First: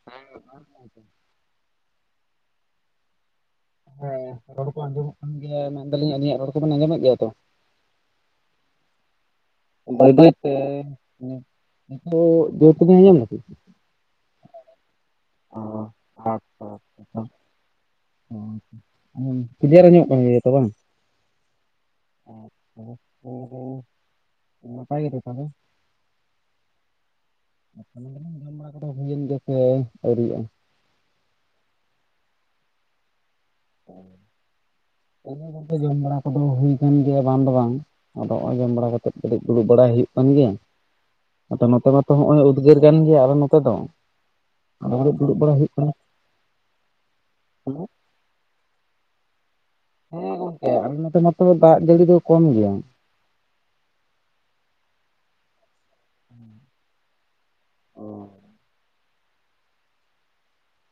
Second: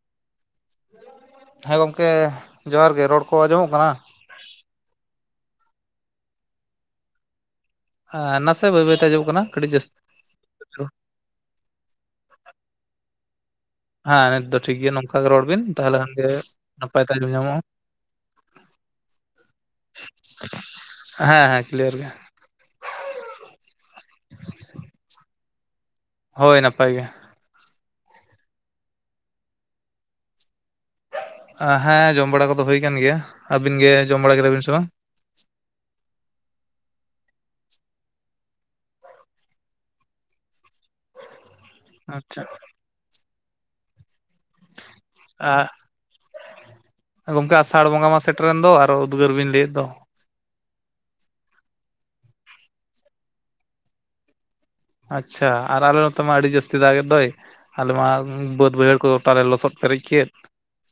[unintelligible] ᱦᱮᱸ ᱜᱚᱝᱠᱮ, ᱡᱚᱦᱟᱨ ᱜᱮ, ᱨᱚᱲ ᱠᱚ ᱟᱸᱡᱚᱢᱚᱜ ᱠᱟᱱᱟ? ᱦᱮᱸ ᱨᱚᱲ ᱠᱚ ᱟᱸᱡᱚᱢᱚᱜ ᱠᱟᱱ ᱜᱮᱭᱟ, ᱢᱮᱱᱫᱟᱞᱤᱧ ᱟᱞᱤᱧᱟᱜ ᱨᱚᱲ ᱠᱚᱵᱮᱱ ᱟᱸᱡᱚᱢᱮᱫ ᱜᱮᱭᱟ ᱛᱚ? ᱮᱸ ᱱᱟᱥᱮ ᱵᱟᱹᱭ ᱵᱟᱹᱭᱛᱮ ᱟᱸᱡᱚᱢᱚᱜ ᱠᱟᱱᱟ ᱠᱟᱹᱴᱤᱡ ᱡᱟᱹᱥ ᱵᱟᱹᱭ ᱵᱟᱹᱭ ᱛᱮ [unintelligible] ᱦᱮᱸ, ᱱᱤᱛ ᱫᱚ ᱴᱷᱤᱠ ᱜᱮᱭᱟ ᱱᱚᱝᱠᱟ ᱜᱮ ᱨᱚᱲ ᱵᱤᱱ ᱛᱟᱦᱚᱞᱮ ᱠᱷᱟᱱᱜᱮ ᱟᱪᱪᱷᱟ ᱱᱟᱯᱟᱭ ᱛᱮ ᱟᱡᱚᱢ ᱧᱟᱢᱚᱜᱼᱟ [unintelligible] ᱟᱡᱚᱢᱚᱜ ᱠᱟᱱ ᱜᱮᱭᱟ ᱛᱚ ᱵᱟᱝ? ᱦᱮᱸ ᱦᱮᱸ ᱠᱞᱤᱭᱟᱨ ᱜᱮ [unintelligible] ᱦᱳᱭ ᱱᱟᱯᱟᱭ ᱜᱮ᱾ [unintelligible] ᱦᱮᱸ ᱡᱚᱢ ᱵᱟᱲᱟ ᱠᱚᱫᱚ ᱦᱩᱭ ᱠᱟᱱ ᱜᱮᱭᱟ, ᱟᱹᱵᱤᱱ ᱜᱮ ᱡᱚᱢ ᱵᱟᱲᱟ ᱠᱮᱫᱟ ᱵᱤᱱ ᱥᱮ ᱵᱟᱝ? [unintelligible] ᱡᱚᱢ ᱵᱟᱲᱟ ᱠᱚᱫᱚ ᱦᱩᱭ ᱠᱟᱱ ᱜᱮᱭᱟ ᱵᱟᱝ ᱫᱚ ᱵᱟᱝ ᱟᱫᱚ ᱚᱸᱭ ᱡᱚᱢ ᱵᱟᱲᱟ ᱠᱟᱛᱮ ᱠᱟᱹᱴᱤᱡ ᱫᱩᱲᱩᱵ ᱵᱟᱲᱟᱭ ᱦᱩᱭᱩᱜ ᱠᱟᱱ ᱜᱮᱭᱟ ᱟᱫᱚ ᱱᱚᱛᱮ ᱢᱟᱛᱚ ᱦᱚᱸᱜᱼᱚᱭ ᱟᱪᱪᱷᱟ ᱩᱫᱽᱜᱟᱹᱨ ᱠᱟᱱ ᱜᱮᱭᱟ ᱟᱞᱮ ᱱᱚᱛᱮ ᱫᱚ᱾ [unintelligible] ᱠᱟᱱᱟ᱾ ᱟᱜ, ᱜᱚᱢᱠᱮ ᱟᱥᱟᱲ ᱵᱚᱸᱜᱟ ᱢᱟ ᱥᱮᱴᱮᱨᱮᱱ ᱫᱚ ᱟᱨᱚ ᱩᱫᱽᱜᱟᱹᱨ ᱵᱤᱱ ᱞᱟᱹᱭᱮᱫ ᱫᱚ᱾ ᱦᱮᱸ ᱜᱚᱝᱠᱮ, ᱟᱞᱮ ᱱᱚᱛᱮ ᱢᱟᱛᱚ ᱫᱟᱜ ᱡᱟᱹᱲᱤ ᱫᱚ ᱠᱚᱢ ᱜᱮᱭᱟ᱾ ᱟᱪᱪᱷᱟ ᱟᱨ ᱟᱞᱮ ᱱᱚᱛᱮ ᱢᱟ ᱟᱹᱰᱤ ᱡᱟᱹᱥᱛᱤ ᱫᱟᱜᱽ ᱮᱫ ᱫᱚᱭ ᱟᱞᱮ ᱢᱟ ᱵᱟᱹᱫᱽ ᱵᱟᱹᱭᱦᱟᱹᱲ ᱠᱚ ᱜᱚᱴᱟ ᱞᱮ ᱞᱚᱥᱚᱫ [unintelligible]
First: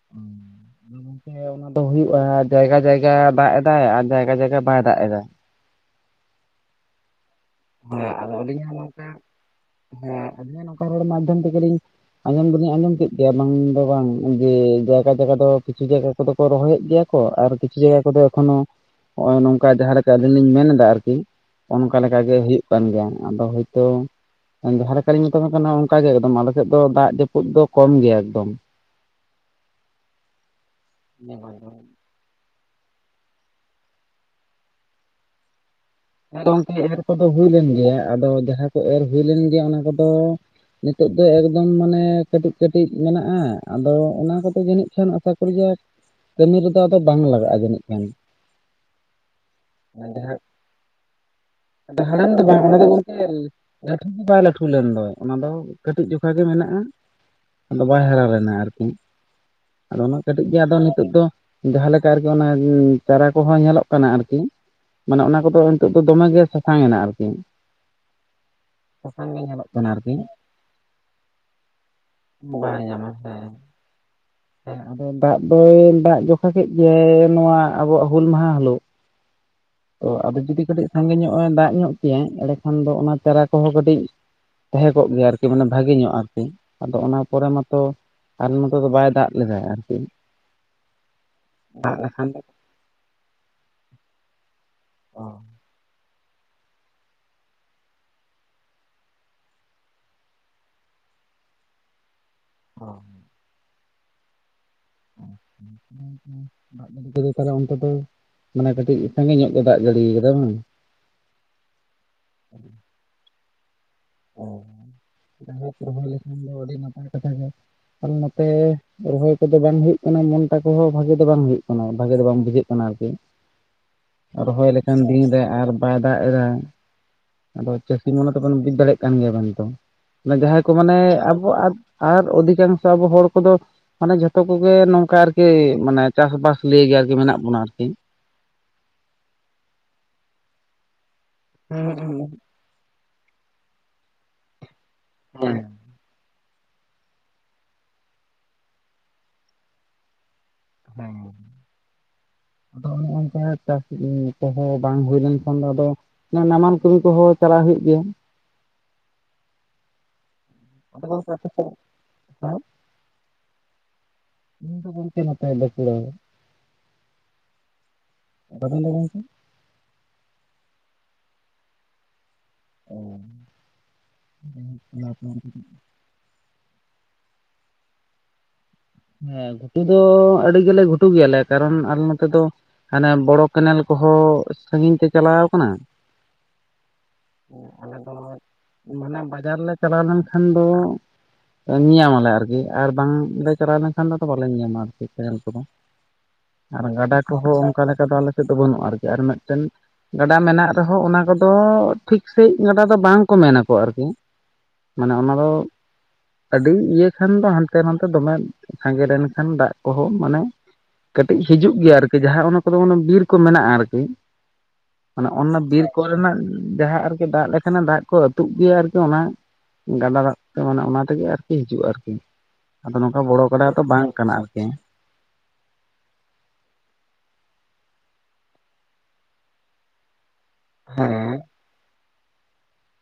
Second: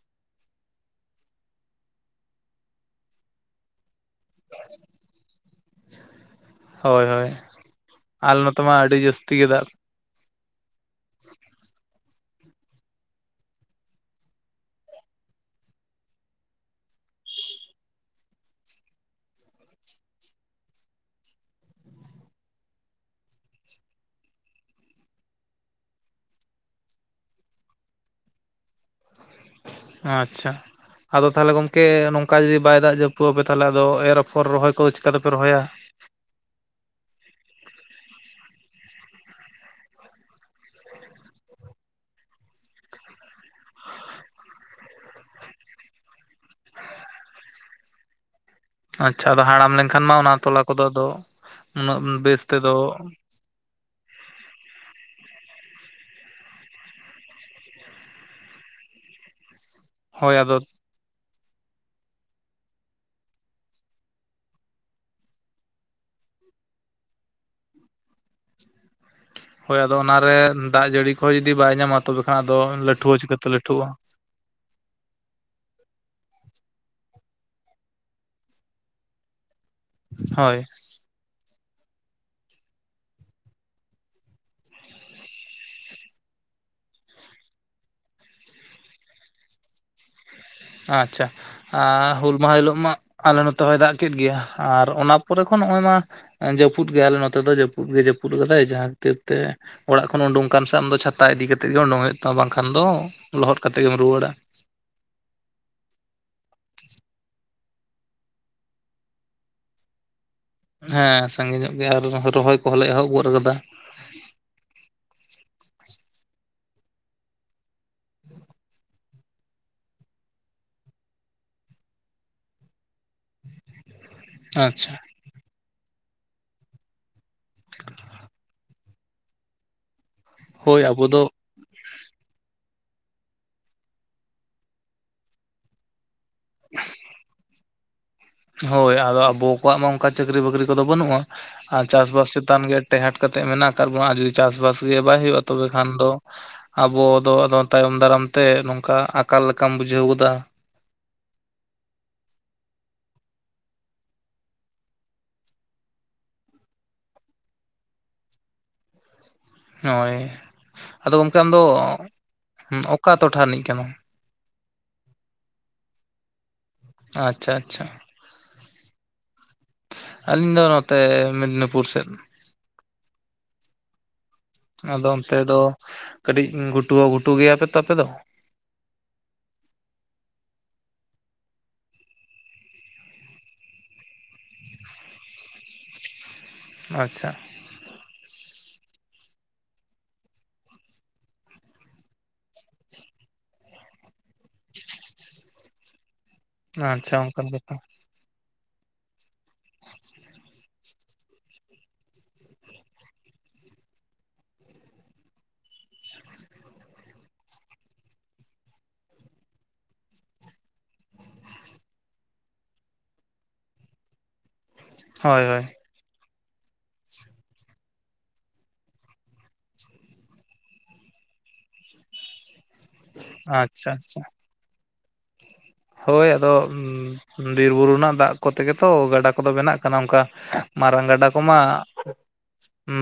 [inaudible] [unintelligible] ᱫᱚ ᱦᱩᱭᱩᱜᱼᱟ ᱡᱟᱭᱜᱟ ᱡᱟᱭᱜᱟ ᱫᱟᱜ ᱮᱫᱟᱭ, ᱟᱨ ᱡᱟᱭᱜᱟ ᱡᱟᱭᱜᱟ ᱵᱟᱭ ᱫᱟᱜ ᱮᱫᱟ᱾ ᱦᱳᱭ ᱦᱳᱭ, ᱦᱮᱸ ᱟᱫᱚ ᱟᱞᱮ ᱱᱚᱛᱮ ᱟᱹᱞᱤᱧ ᱢᱟ ᱦᱚᱸ ᱟᱹᱰᱤ ᱱᱚᱝᱠᱟ ᱡᱟᱹᱥᱛᱤ ᱜᱮ ᱫᱟᱜ [unintelligible] ᱢᱟᱫᱽᱫᱷᱚᱢ ᱛᱮᱜᱞᱤᱧ ᱟᱸᱡᱚᱢ ᱫᱚᱞᱤᱧ ᱟᱸᱡᱚᱢ ᱠᱮᱫ ᱜᱮᱭᱟ ᱵᱟᱝ ᱫᱚ ᱵᱟᱝ ᱡᱮ, ᱡᱟᱭᱜᱟ ᱡᱟᱭᱜᱟ ᱫᱚ ᱠᱤᱪᱷᱩ ᱡᱟᱭᱜᱟ ᱠᱚᱫᱚ ᱠᱚ ᱨᱚᱦᱚᱭᱮᱫ ᱜᱮᱭᱟ ᱠᱚ ᱟᱨ ᱠᱤᱪᱷᱩ ᱡᱟᱭᱜᱟ ᱠᱚᱫᱚ ᱮᱠᱷᱚᱱᱳ ᱱᱚᱜ ᱚᱭ ᱱᱚᱝᱠᱟ ᱡᱟᱦᱟᱸ ᱞᱮᱠᱟ ᱟᱹᱞᱤᱧ ᱞᱤᱧ ᱢᱮᱱ ᱮᱫᱟ ᱟᱨᱠᱤ ᱚᱱᱠᱟ ᱞᱮᱠᱟ ᱚᱱᱠᱟ ᱜᱮ ᱦᱩᱭᱩᱜ ᱠᱟᱱ ᱜᱮᱭᱟ ᱟᱫᱚ ᱦᱳᱭᱛᱚ ᱡᱟᱦᱟᱸ ᱞᱮᱠᱟᱞᱤᱧ ᱢᱮᱛᱵᱮᱱ ᱠᱟᱱᱟ ᱚᱱᱠᱟ ᱜᱮ ᱮᱠᱫᱚᱢ, ᱟᱞᱮ ᱥᱮᱫ ᱫᱚ ᱫᱟᱜ ᱡᱟᱹᱯᱩᱫ ᱫᱚ ᱠᱚᱢ ᱜᱮᱭᱟ ᱮᱠᱫᱚᱢ᱾ ᱟᱪᱪᱷᱟ, ᱟᱫᱚ ᱛᱟᱦᱞᱮ ᱜᱚᱝᱠᱮ ᱱᱚᱝ ᱚᱠᱟ ᱡᱩᱫᱤ ᱵᱟᱭ ᱫᱟᱜ ᱡᱟᱹᱯᱩᱫ ᱟᱯᱮ, ᱛᱟᱦᱚᱞᱮ ᱟᱫᱚ ᱮᱨ ᱟᱯᱷᱚᱨ ᱨᱚᱦᱚᱭ ᱠᱚᱫᱚ ᱪᱮᱠᱟᱛᱮᱯᱮ ᱨᱚᱦᱚᱭᱟ? ᱟᱫᱚ ᱚᱱᱛᱮ ᱮᱨ ᱠᱚᱫᱚ ᱦᱩᱭ ᱞᱮᱱ ᱜᱮᱭᱟ, ᱟᱫᱚ ᱡᱟᱦᱟᱸ ᱠᱚ ᱮᱨ ᱦᱩᱭ ᱞᱮᱱ ᱜᱮᱭᱟ ᱚᱱᱟ ᱠᱚᱫᱚ ᱱᱤᱛᱚᱜ ᱫᱚ ᱮᱠᱫᱚᱢ ᱢᱟᱱᱮ ᱠᱟᱹᱴᱤᱡ ᱠᱟᱹᱴᱤᱡ ᱢᱮᱱᱟᱜᱼᱟ, ᱟᱫᱚ ᱚᱱᱟ ᱠᱚᱫᱚ ᱡᱟᱹᱱᱤᱡ ᱠᱷᱟᱱ ᱟᱥᱟ [unintelligible] ᱠᱟᱹᱢᱤ ᱨᱮᱫᱚ ᱟᱫᱚ ᱵᱟᱝ ᱞᱟᱜᱟᱜᱼᱟ ᱡᱟᱹᱱᱤᱡ ᱠᱷᱟᱱ᱾ ᱟᱪᱪᱷᱟ, ᱟᱫᱚ ᱦᱟᱲᱟᱢ ᱞᱮᱱᱠᱷᱟᱱ ᱢᱟ ᱚᱱᱟ ᱛᱚᱞᱟ ᱠᱚᱫᱚ ᱟᱫᱚ ᱩᱱᱟᱹᱜ ᱟᱫᱚ ᱦᱟᱲᱟᱢ ᱫᱚ ᱵᱮᱥ ᱵᱟᱝ ᱚᱱᱟ ᱫᱚ ᱛᱮᱫᱚ ᱜᱚᱢᱠᱮ ᱞᱟᱹᱴᱩ ᱫᱚ ᱵᱟᱭ ᱞᱟᱹᱴᱷᱩ ᱞᱮᱱ ᱫᱚ, ᱚᱱᱟ ᱫᱚ ᱠᱟᱹᱴᱤᱡ ᱡᱚᱠᱷᱟ ᱜᱮ ᱢᱮᱱᱟᱜᱼᱟ᱾ ᱟᱫᱚ ᱵᱟᱭ ᱦᱟᱨᱟ ᱞᱮᱱᱟ ᱟᱨᱠᱤ ᱟᱫᱚ ᱩᱱᱟᱹᱜ ᱠᱟᱹᱴᱤᱡ ᱜᱮ ᱟᱫᱚ ᱛᱚᱜ ᱫᱚ ᱡᱟᱦᱟ ᱞᱮᱠᱟ ᱟᱨᱠᱤ ᱚᱱᱟ ᱪᱟᱨᱟ ᱠᱚᱦᱚᱸ ᱧᱮᱞᱚᱜ ᱠᱟᱱᱟ ᱟᱨᱠᱤ ᱢᱟᱱᱮ ᱚᱱᱟ ᱠᱚᱫᱚ ᱛᱚᱜ ᱫᱚ ᱫᱚᱢᱮ ᱜᱮ ᱥᱟᱥᱟᱝ ᱮᱱᱟ ᱟᱨᱠᱤ᱾ ᱥᱟᱥᱟᱝ ᱜᱮ ᱧᱮᱞᱚᱜ ᱦᱳᱭ, ᱠᱟᱱᱟ ᱟᱫᱚ ᱟᱨᱠᱤ ᱚᱱᱟ ᱨᱮ ᱫᱟᱜ ᱡᱟᱹᱲᱤ ᱠᱚᱦᱚᱸ ᱡᱩᱫᱤ ᱵᱟᱭ ᱧᱟᱢᱟ ᱛᱚᱵᱮ ᱠᱷᱟᱱ ᱟᱫᱚ ᱵᱟᱭ ᱞᱟᱹᱴᱷᱩ ᱧᱟᱢᱟ ᱦᱚᱸ ᱦᱮᱸ ᱪᱤᱠᱟᱹᱛᱮ ᱞᱟᱹᱴᱷᱩᱜᱼᱟ᱾ ᱟᱫᱚ ᱫᱟᱜ ᱫᱚᱭ ᱫᱟᱜ ᱡᱚᱠᱷᱟ ᱠᱮᱫ ᱜᱮᱭᱟᱭ ᱱᱚᱣᱟ ᱟᱵᱚᱣᱟᱜ ᱦᱩᱞ ᱢᱟᱦᱟ ᱦᱤᱞᱳᱜ ᱛᱚ ᱟᱫᱚ ᱦᱳᱭ ᱡᱩᱫᱤ ᱠᱟᱹᱴᱤᱡ ᱥᱟᱸᱜᱮ ᱧᱚᱜ ᱫᱟᱜ ᱧᱚᱜ ᱠᱮᱭᱟᱭ ᱮᱸᱰᱮᱠᱷᱟᱱ ᱫᱚ ᱚᱱᱟ ᱛᱮᱨᱟ ᱠᱚᱦᱚᱸ ᱠᱟᱹᱴᱤᱡ ᱛᱟᱦᱮᱸ ᱠᱚᱜ ᱜᱮᱭᱟ ᱟᱨᱠᱤ ᱢᱟᱱᱮ ᱵᱷᱟᱜᱮ ᱧᱚᱜ ᱟᱨᱠᱤ, ᱟᱫᱚ ᱚᱱᱟ ᱯᱚᱨᱮ ᱢᱟᱛᱚ ᱟᱨ ᱢᱚᱛᱚ ᱫᱚ ᱵᱟᱭ ᱫᱟᱜ ᱞᱮᱫᱟᱭ ᱟᱨᱠᱤ ᱟᱪᱪᱷᱟ ᱵᱟᱠᱷᱟᱱ ᱦᱩᱞ ᱫᱚ ᱢᱟᱦᱟ ᱦᱤᱞᱳᱜ ᱢᱟ ᱟᱞᱮ ᱱᱚᱛ ᱫᱚᱦᱚᱭ ᱫᱟᱜ ᱠᱮᱫ ᱜᱮᱭᱟ ᱟᱨ ᱚᱱᱟ ᱯᱚᱨᱮ ᱠᱷᱚᱱ ᱱᱚᱜᱼᱚᱭ ᱢᱟ᱾ ᱡᱟᱹᱯᱩᱫ ᱜᱮᱭᱟᱞᱮ ᱱᱚᱛᱮ ᱫᱚ ᱡᱟᱹᱯᱩᱫ ᱜᱮ ᱡᱟᱹᱯᱩᱫ ᱜᱮᱞᱮ ᱡᱟᱦᱟᱸ ᱠᱷᱟᱹᱛᱤᱨ ᱛᱮ ᱚᱲᱟᱜ ᱠᱷᱚᱱ ᱩᱰᱩᱝ ᱠᱟᱱ ᱥᱮ ᱟᱢ ᱫᱚ ᱪᱷᱟᱛᱟ ᱤᱫᱤ ᱠᱟ ᱠᱟᱛᱮᱜ ᱜᱮ ᱩᱰᱩᱝ ᱦᱩᱭᱩᱜ ᱛᱟᱢᱟ ᱵᱟᱝᱠᱷᱟᱱ ᱫᱚ ᱞᱚᱦᱚᱫ ᱠᱟᱛᱮᱫ ᱜᱮᱢ ᱨᱩᱣᱟᱹᱲᱟ ᱾ [inaudible] ᱛᱟᱞᱦᱮ ᱚᱱᱛᱮ ᱫᱚ ᱢᱟᱱᱮ ᱠᱟᱹᱴᱤᱡ ᱥᱟᱸᱜᱮ ᱧᱚᱜ ᱜᱮ ᱫᱟᱜ ᱡᱟᱹᱲᱤᱭᱟ ᱠᱟᱫᱟ ᱵᱟᱝ? ᱦᱮᱸ ᱥᱟᱸᱜᱮ ᱧᱚᱜ ᱜᱮ ᱟᱨ ᱨᱚᱦᱚᱭ ᱠᱚᱦᱚᱸᱞᱮ ᱮᱦᱚᱵ ᱜᱚᱫ ᱟᱠᱟᱫᱟ᱾ ᱚ [inaudible] [unintelligible] ᱞᱮᱠᱷᱟᱱ ᱫᱚ ᱟᱹᱰᱤ ᱱᱟᱯᱟᱭ ᱠᱟᱛᱷᱟ ᱜᱮ ᱟᱨ ᱱᱚᱛᱮ ᱨᱚᱦᱚᱭ ᱠᱚᱫᱚ ᱵᱟᱝ ᱦᱩᱭᱩᱜ ᱠᱟᱱᱟ ᱢᱚᱱᱴᱟ ᱠᱚᱦᱚᱸ ᱵᱷᱟᱜᱮ ᱫᱚ ᱵᱟᱝ ᱦᱩᱭᱩᱜ ᱠᱟᱱᱟ ᱵᱷᱟᱜᱮ ᱫᱚ ᱵᱟᱝ ᱵᱩᱡᱷᱟᱹᱜ ᱠᱟᱱᱟ ᱟᱨᱠᱤ ᱾ [unintelligible] ᱨᱚᱦᱚᱭ ᱟᱪᱪᱷᱟ ᱞᱮᱠᱷᱟᱱ ᱫᱤᱱ ᱨᱮ ᱟᱨ ᱵᱟᱭ ᱫᱟᱜ ᱮᱫᱟ ᱟᱫᱚ ᱪᱟᱹᱥᱤ ᱢᱚᱱᱮ ᱛᱮᱵᱚᱱ ᱵᱩᱡ ᱫᱟᱲᱮ ᱠᱟᱱ ᱜᱮᱭᱟ ᱵᱚᱱ ᱛᱚ ᱡᱟᱦᱟᱸᱭ ᱠᱚ ᱦᱳᱭ ᱢᱟᱱᱮ ᱟᱵᱚ ᱫᱚ ᱟᱵᱚᱣᱟᱜ ᱟᱨ ᱚᱫᱷᱤᱠᱟᱝᱥᱚ ᱟᱵᱚ ᱦᱚᱲ ᱠᱚᱫᱚ ᱢᱟᱱᱮ ᱡᱷᱚᱛᱚ ᱠᱚᱜᱮ ᱱᱚᱝᱠᱟ ᱟᱨᱠᱤ ᱢᱟᱱᱮ ᱪᱟᱥᱵᱟᱥ ᱞᱤᱭᱮ ᱜᱮ ᱟᱨᱠᱤ ᱢᱮᱱᱟᱜ ᱵᱚᱱᱟ ᱟᱨᱠᱤ ᱾ ᱦᱳᱭ ᱟᱫᱚ ᱟᱵᱚ ᱠᱚᱣᱟᱜ ᱢᱟ ᱚᱱᱠᱟ ᱪᱟᱹᱠᱨᱤ ᱵᱟᱹᱠᱨᱤ ᱠᱚᱫᱚ ᱵᱟᱹᱱᱩᱜᱼᱟ ᱟᱨ ᱪᱟᱥᱵᱟᱥ ᱪᱮᱛᱟᱱ ᱜᱮ ᱴᱮᱦᱟᱴ ᱠᱟᱛᱮᱫ ᱢᱮᱱᱟᱜ ᱟᱠᱟᱫ ᱵᱚᱱᱟ ᱟᱨ ᱡᱩᱫᱤ ᱪᱟᱥᱵᱟᱥ ᱜᱮ ᱵᱟᱭ ᱦᱩᱭᱩᱜᱼᱟ ᱛᱚᱵᱮ ᱠᱷᱟᱱ ᱫᱚ ᱟᱵᱚ ᱫᱚ ᱟᱫᱚ ᱛᱟᱭᱚᱢ ᱫᱟᱨᱟᱢ ᱛᱮ ᱱᱚᱝᱠᱟ ᱟᱠᱟᱞ ᱞᱮᱠᱟᱢ ᱵᱩᱡᱷᱟᱹᱣ ᱜᱚᱫᱟ ᱾ ᱦᱩᱸ᱾ ᱟᱫᱚ ᱚᱱᱮ ᱚᱝᱠᱟ ᱪᱟᱥ ᱠᱚᱦᱚ ᱵᱟᱝ ᱦᱩᱭ ᱞᱮᱱᱠᱷᱟᱱ ᱫᱚ ᱟᱫᱚ ᱱᱟᱢᱟᱞ ᱠᱟᱹᱢᱤ ᱠᱚᱦᱚᱸ ᱪᱟᱞᱟᱜ ᱦᱩᱭᱩᱜ ᱜᱮᱭᱟ᱾ ᱦᱳᱭ ᱟᱫᱚ ᱜᱚᱝᱠᱮ ᱜᱚᱢᱠᱮ ᱟᱯᱮ ᱟᱢᱫᱚ ᱥᱮᱫ ᱚᱠᱟ ᱴᱚᱴᱷᱟ ᱨᱤᱱᱤᱡ ᱥᱟᱱᱟᱢ? ᱤᱧ ᱫᱚ ᱵᱚᱞᱛᱮ ᱱᱚᱛᱮ ᱵᱟᱠᱩᱲᱟ᱾ ᱟᱪᱪᱷᱟ ᱟᱪᱪᱷᱟ᱾ ᱟᱵᱮᱱ ᱫᱚ ᱜᱚᱝᱠᱮ ᱟᱹᱞᱤᱧ ᱫᱚ ᱱᱚᱛᱮ ᱢᱮᱫᱽᱱᱤᱯᱩᱨ ᱥᱮᱫ᱾ [unintelligible] ᱟᱫᱚ ᱚᱱᱛᱮ ᱫᱚ ᱠᱟᱹᱴᱤᱡ ᱜᱷᱩᱴᱩ ᱦᱚ ᱜᱷᱩᱴᱩ ᱜᱮᱭᱟᱯᱮ ᱛᱚ ᱟᱯᱮ ᱫᱚ᱾ ᱦᱮᱸ ᱜᱷᱩᱴᱩ ᱫᱚ ᱟᱹᱰᱤ ᱜᱮᱞᱮ ᱜᱷᱩᱴᱩ ᱜᱮᱭᱟᱞᱮ ᱠᱟᱨᱚᱱ ᱟᱞᱮ ᱱᱚᱛᱮ ᱫᱚ ᱦᱟᱱᱮ ᱵᱚᱲᱚ ᱠᱮᱱᱮᱞ ᱠᱚᱦᱚᱸ ᱥᱟᱹᱜᱤᱧ ᱛᱮ ᱪᱟᱞᱟᱣ ᱟᱠᱟᱱᱟ᱾ ᱟᱪᱪᱷᱟ᱾ ᱟᱞᱮ ᱫᱚ ᱢᱟᱱᱮ ᱵᱟᱡᱟᱨ ᱞᱮ ᱪᱟᱞᱟᱣ ᱞᱮᱱᱠᱷᱟᱱ ᱫᱚ ᱧᱮᱭᱟᱢᱟᱞᱮ ᱟᱨᱠᱤ ᱟᱨ ᱵᱟᱝ ᱞᱮ ᱪᱟᱞᱟᱣ ᱞᱮᱱᱠᱷᱟᱱ ᱫᱚ ᱛᱚ ᱵᱟᱞᱮ ᱧᱟᱢᱟ ᱟᱨᱠᱤ ᱠᱮᱱᱮᱞ ᱠᱚᱫᱚ, ᱟᱨ ᱟᱪᱪᱷᱟ ᱜᱟᱰᱟ ᱚᱱᱠᱟᱱ ᱠᱚᱦᱚᱸ ᱠᱟᱛᱷᱟ ᱚᱱᱠᱟ ᱞᱮᱠᱟ ᱫᱚ ᱟᱞᱮ ᱫᱚ ᱵᱟᱹᱱᱩᱜ-ᱟ ᱟᱨᱠᱤ ᱟᱨ ᱢᱤᱫᱴᱮᱱ ᱜᱟᱰᱟ ᱢᱮᱱᱟᱜ ᱨᱮᱦᱚᱸ ᱚᱱᱟ ᱠᱚᱫᱚ ᱴᱷᱤᱠ ᱥᱟ. ᱡ ᱜᱟᱰᱟ ᱫᱚ ᱵᱟᱝ ᱠᱚ ᱢᱮᱱᱟᱠᱚ ᱟᱨᱠᱤ᱾ ᱢᱟᱱᱮ ᱚᱱᱟ ᱫᱚ ᱟᱹᱰᱤ ᱤᱭᱟᱹ ᱠᱷᱟᱱ ᱫᱚ ᱦᱟᱱᱛᱮ ᱱᱟᱛᱮ ᱫᱚᱢᱮ ᱥᱟᱸᱜᱮ ᱞᱮᱱᱠᱷᱟᱱ ᱫᱟᱜ ᱠᱚᱦᱚᱸ ᱢᱟᱱᱮ ᱠᱟᱹᱴᱤᱡ ᱦᱤᱡᱩᱜ ᱜᱮᱭᱟ ᱟᱨᱠᱤ ᱡᱟᱦᱟᱸ ᱚᱱᱟ ᱠᱚᱫᱚ ᱚᱱᱮ ᱵᱤᱨ ᱠᱚ ᱢᱮᱱᱟᱜᱼᱟ ᱟᱨᱠᱤ᱾ ᱢᱟᱱᱮ ᱦᱳᱭ ᱚᱱᱟ ᱦᱳᱭ ᱵᱤᱨ ᱠᱚ ᱨᱮᱱᱟᱜ ᱡᱟᱦᱟᱸ ᱟᱨᱠᱤ ᱫᱟᱜ ᱞᱮᱠᱷᱟᱱᱮ ᱫᱟᱜ ᱠᱚ ᱟᱹᱛᱩᱜ ᱜᱮᱭᱟ ᱟᱨᱠᱤ ᱚᱱᱟ ᱜᱟᱰ ᱨᱟᱜ ᱛᱮ ᱢᱟᱱᱮ ᱚᱱᱟ ᱛᱮᱜᱮ ᱟᱨᱠᱤ ᱦᱤᱡᱩᱜᱼᱟ ᱟᱨᱠᱤ, ᱟᱫᱚ ᱱᱚᱝ ᱠᱚᱰᱟ ᱫᱚ ᱟᱪᱪᱷᱟ ᱵᱟᱝ ᱟᱪᱪᱷᱟ ᱠᱟᱱᱟ ᱟᱨᱠᱤ᱾ ᱦᱳᱭ ᱟᱫᱚ ᱵᱤᱨ ᱵᱩᱨᱩ ᱨᱮᱱᱟᱜ ᱫᱟᱜ ᱠᱚ ᱛᱮᱜᱮ ᱛᱚ ᱜᱟᱰᱟ ᱠᱚᱫᱚ ᱵᱮᱱᱟᱜ ᱠᱟᱱᱟ ᱚᱱᱠᱟ᱾ ᱢᱟᱨᱟᱝ ᱜᱟᱰᱟ ᱠᱚᱢᱟ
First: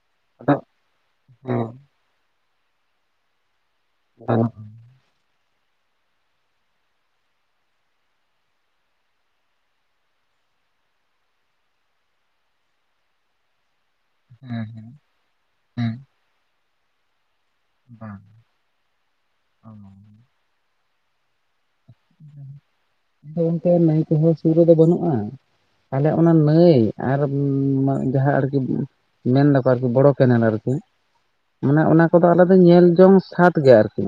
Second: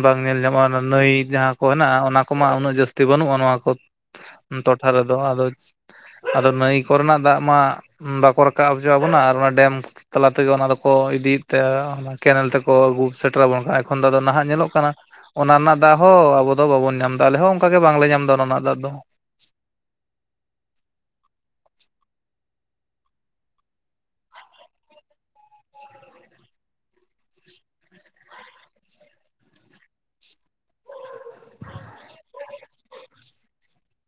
ᱵᱟᱝ ᱧᱮᱞ ᱟᱫᱚ ᱧᱟᱢᱚᱜᱼᱟ ᱱᱟᱹᱭ ᱡᱟᱦᱟᱸ ᱠᱚ ᱟᱫᱚ ᱦᱮᱱᱟᱜᱼᱟ ᱚᱱᱟ ᱠᱚᱢᱟ ᱩᱱᱟᱹᱜ ᱡᱟᱹᱥᱛᱤ ᱵᱟᱹᱱᱩᱜᱼᱟ ᱱᱚᱣᱟ ᱠᱚ [unintelligible] ᱴᱚᱴᱷᱟ ᱨᱮᱫᱚ ᱟᱫᱚ ᱟᱫᱚ ᱱᱟᱹᱭ ᱠᱚ ᱨᱮᱱᱟᱜ ᱫᱟᱜ ᱢᱟ ᱵᱟᱠᱚ ᱨᱟᱠᱟᱵ ᱦᱚᱪᱚ ᱟᱵᱚᱱᱟ ᱟᱨ ᱚᱱᱟ ᱰᱮᱢ ᱛᱟᱞᱟ ᱛᱮᱜᱮ ᱚᱱᱟ ᱫᱚᱠᱚ ᱤᱫᱤᱭᱮᱫ ᱛᱮ ᱚᱱᱟ ᱠᱮᱱᱮᱞ ᱛᱮᱠᱚ ᱟᱹᱜᱩ ᱥᱮᱴᱨᱟᱵᱚᱱ ᱠᱟᱱ ᱠᱷᱚᱱ ᱫᱚ ᱱᱟᱦᱟᱜ ᱧᱮᱞᱚᱜ ᱠᱟᱱᱟ ᱚᱱᱟ ᱨᱮᱱᱟᱜ ᱫᱟᱜ ᱦᱚᱸ ᱟᱵᱚ ᱫᱚ ᱵᱟᱵᱚᱱ ᱧᱟᱢ ᱫᱟ ᱟᱞᱮ ᱦᱚᱸ ᱚᱱᱠᱟ ᱜᱮ ᱵᱟᱝᱞᱮ ᱧᱟᱢ ᱮᱫᱟ ᱚᱱᱟ ᱨᱮᱱᱟᱜ ᱫᱟᱜ ᱫᱚ ᱚᱸᱻ ᱟᱫᱚ ᱚᱱᱛᱮ ᱱᱟ. ᱭ ᱠᱚᱫᱚ ᱥᱩᱨ ᱨᱮᱫᱚ ᱵᱟᱹᱱᱩᱜ-ᱟ ᱟᱞᱮᱭᱟᱜ ᱚᱱᱟ ᱱᱟᱹᱭ ᱟᱨ ᱡᱟᱦᱟᱸ ᱟᱨᱠᱤ ᱢᱮᱱ ᱫᱟᱠᱚ ᱟᱨᱠᱤ ᱵᱚᱲᱚ ᱠᱮᱱᱮᱞ ᱟᱨᱠᱤ ᱢᱟᱱᱮ ᱚᱱᱟ ᱠᱚᱫᱚ ᱟᱞᱮ ᱫᱚ ᱧᱮᱞ ᱡᱚᱝ ᱥᱟᱫ ᱜᱮ ᱟᱨᱠᱤ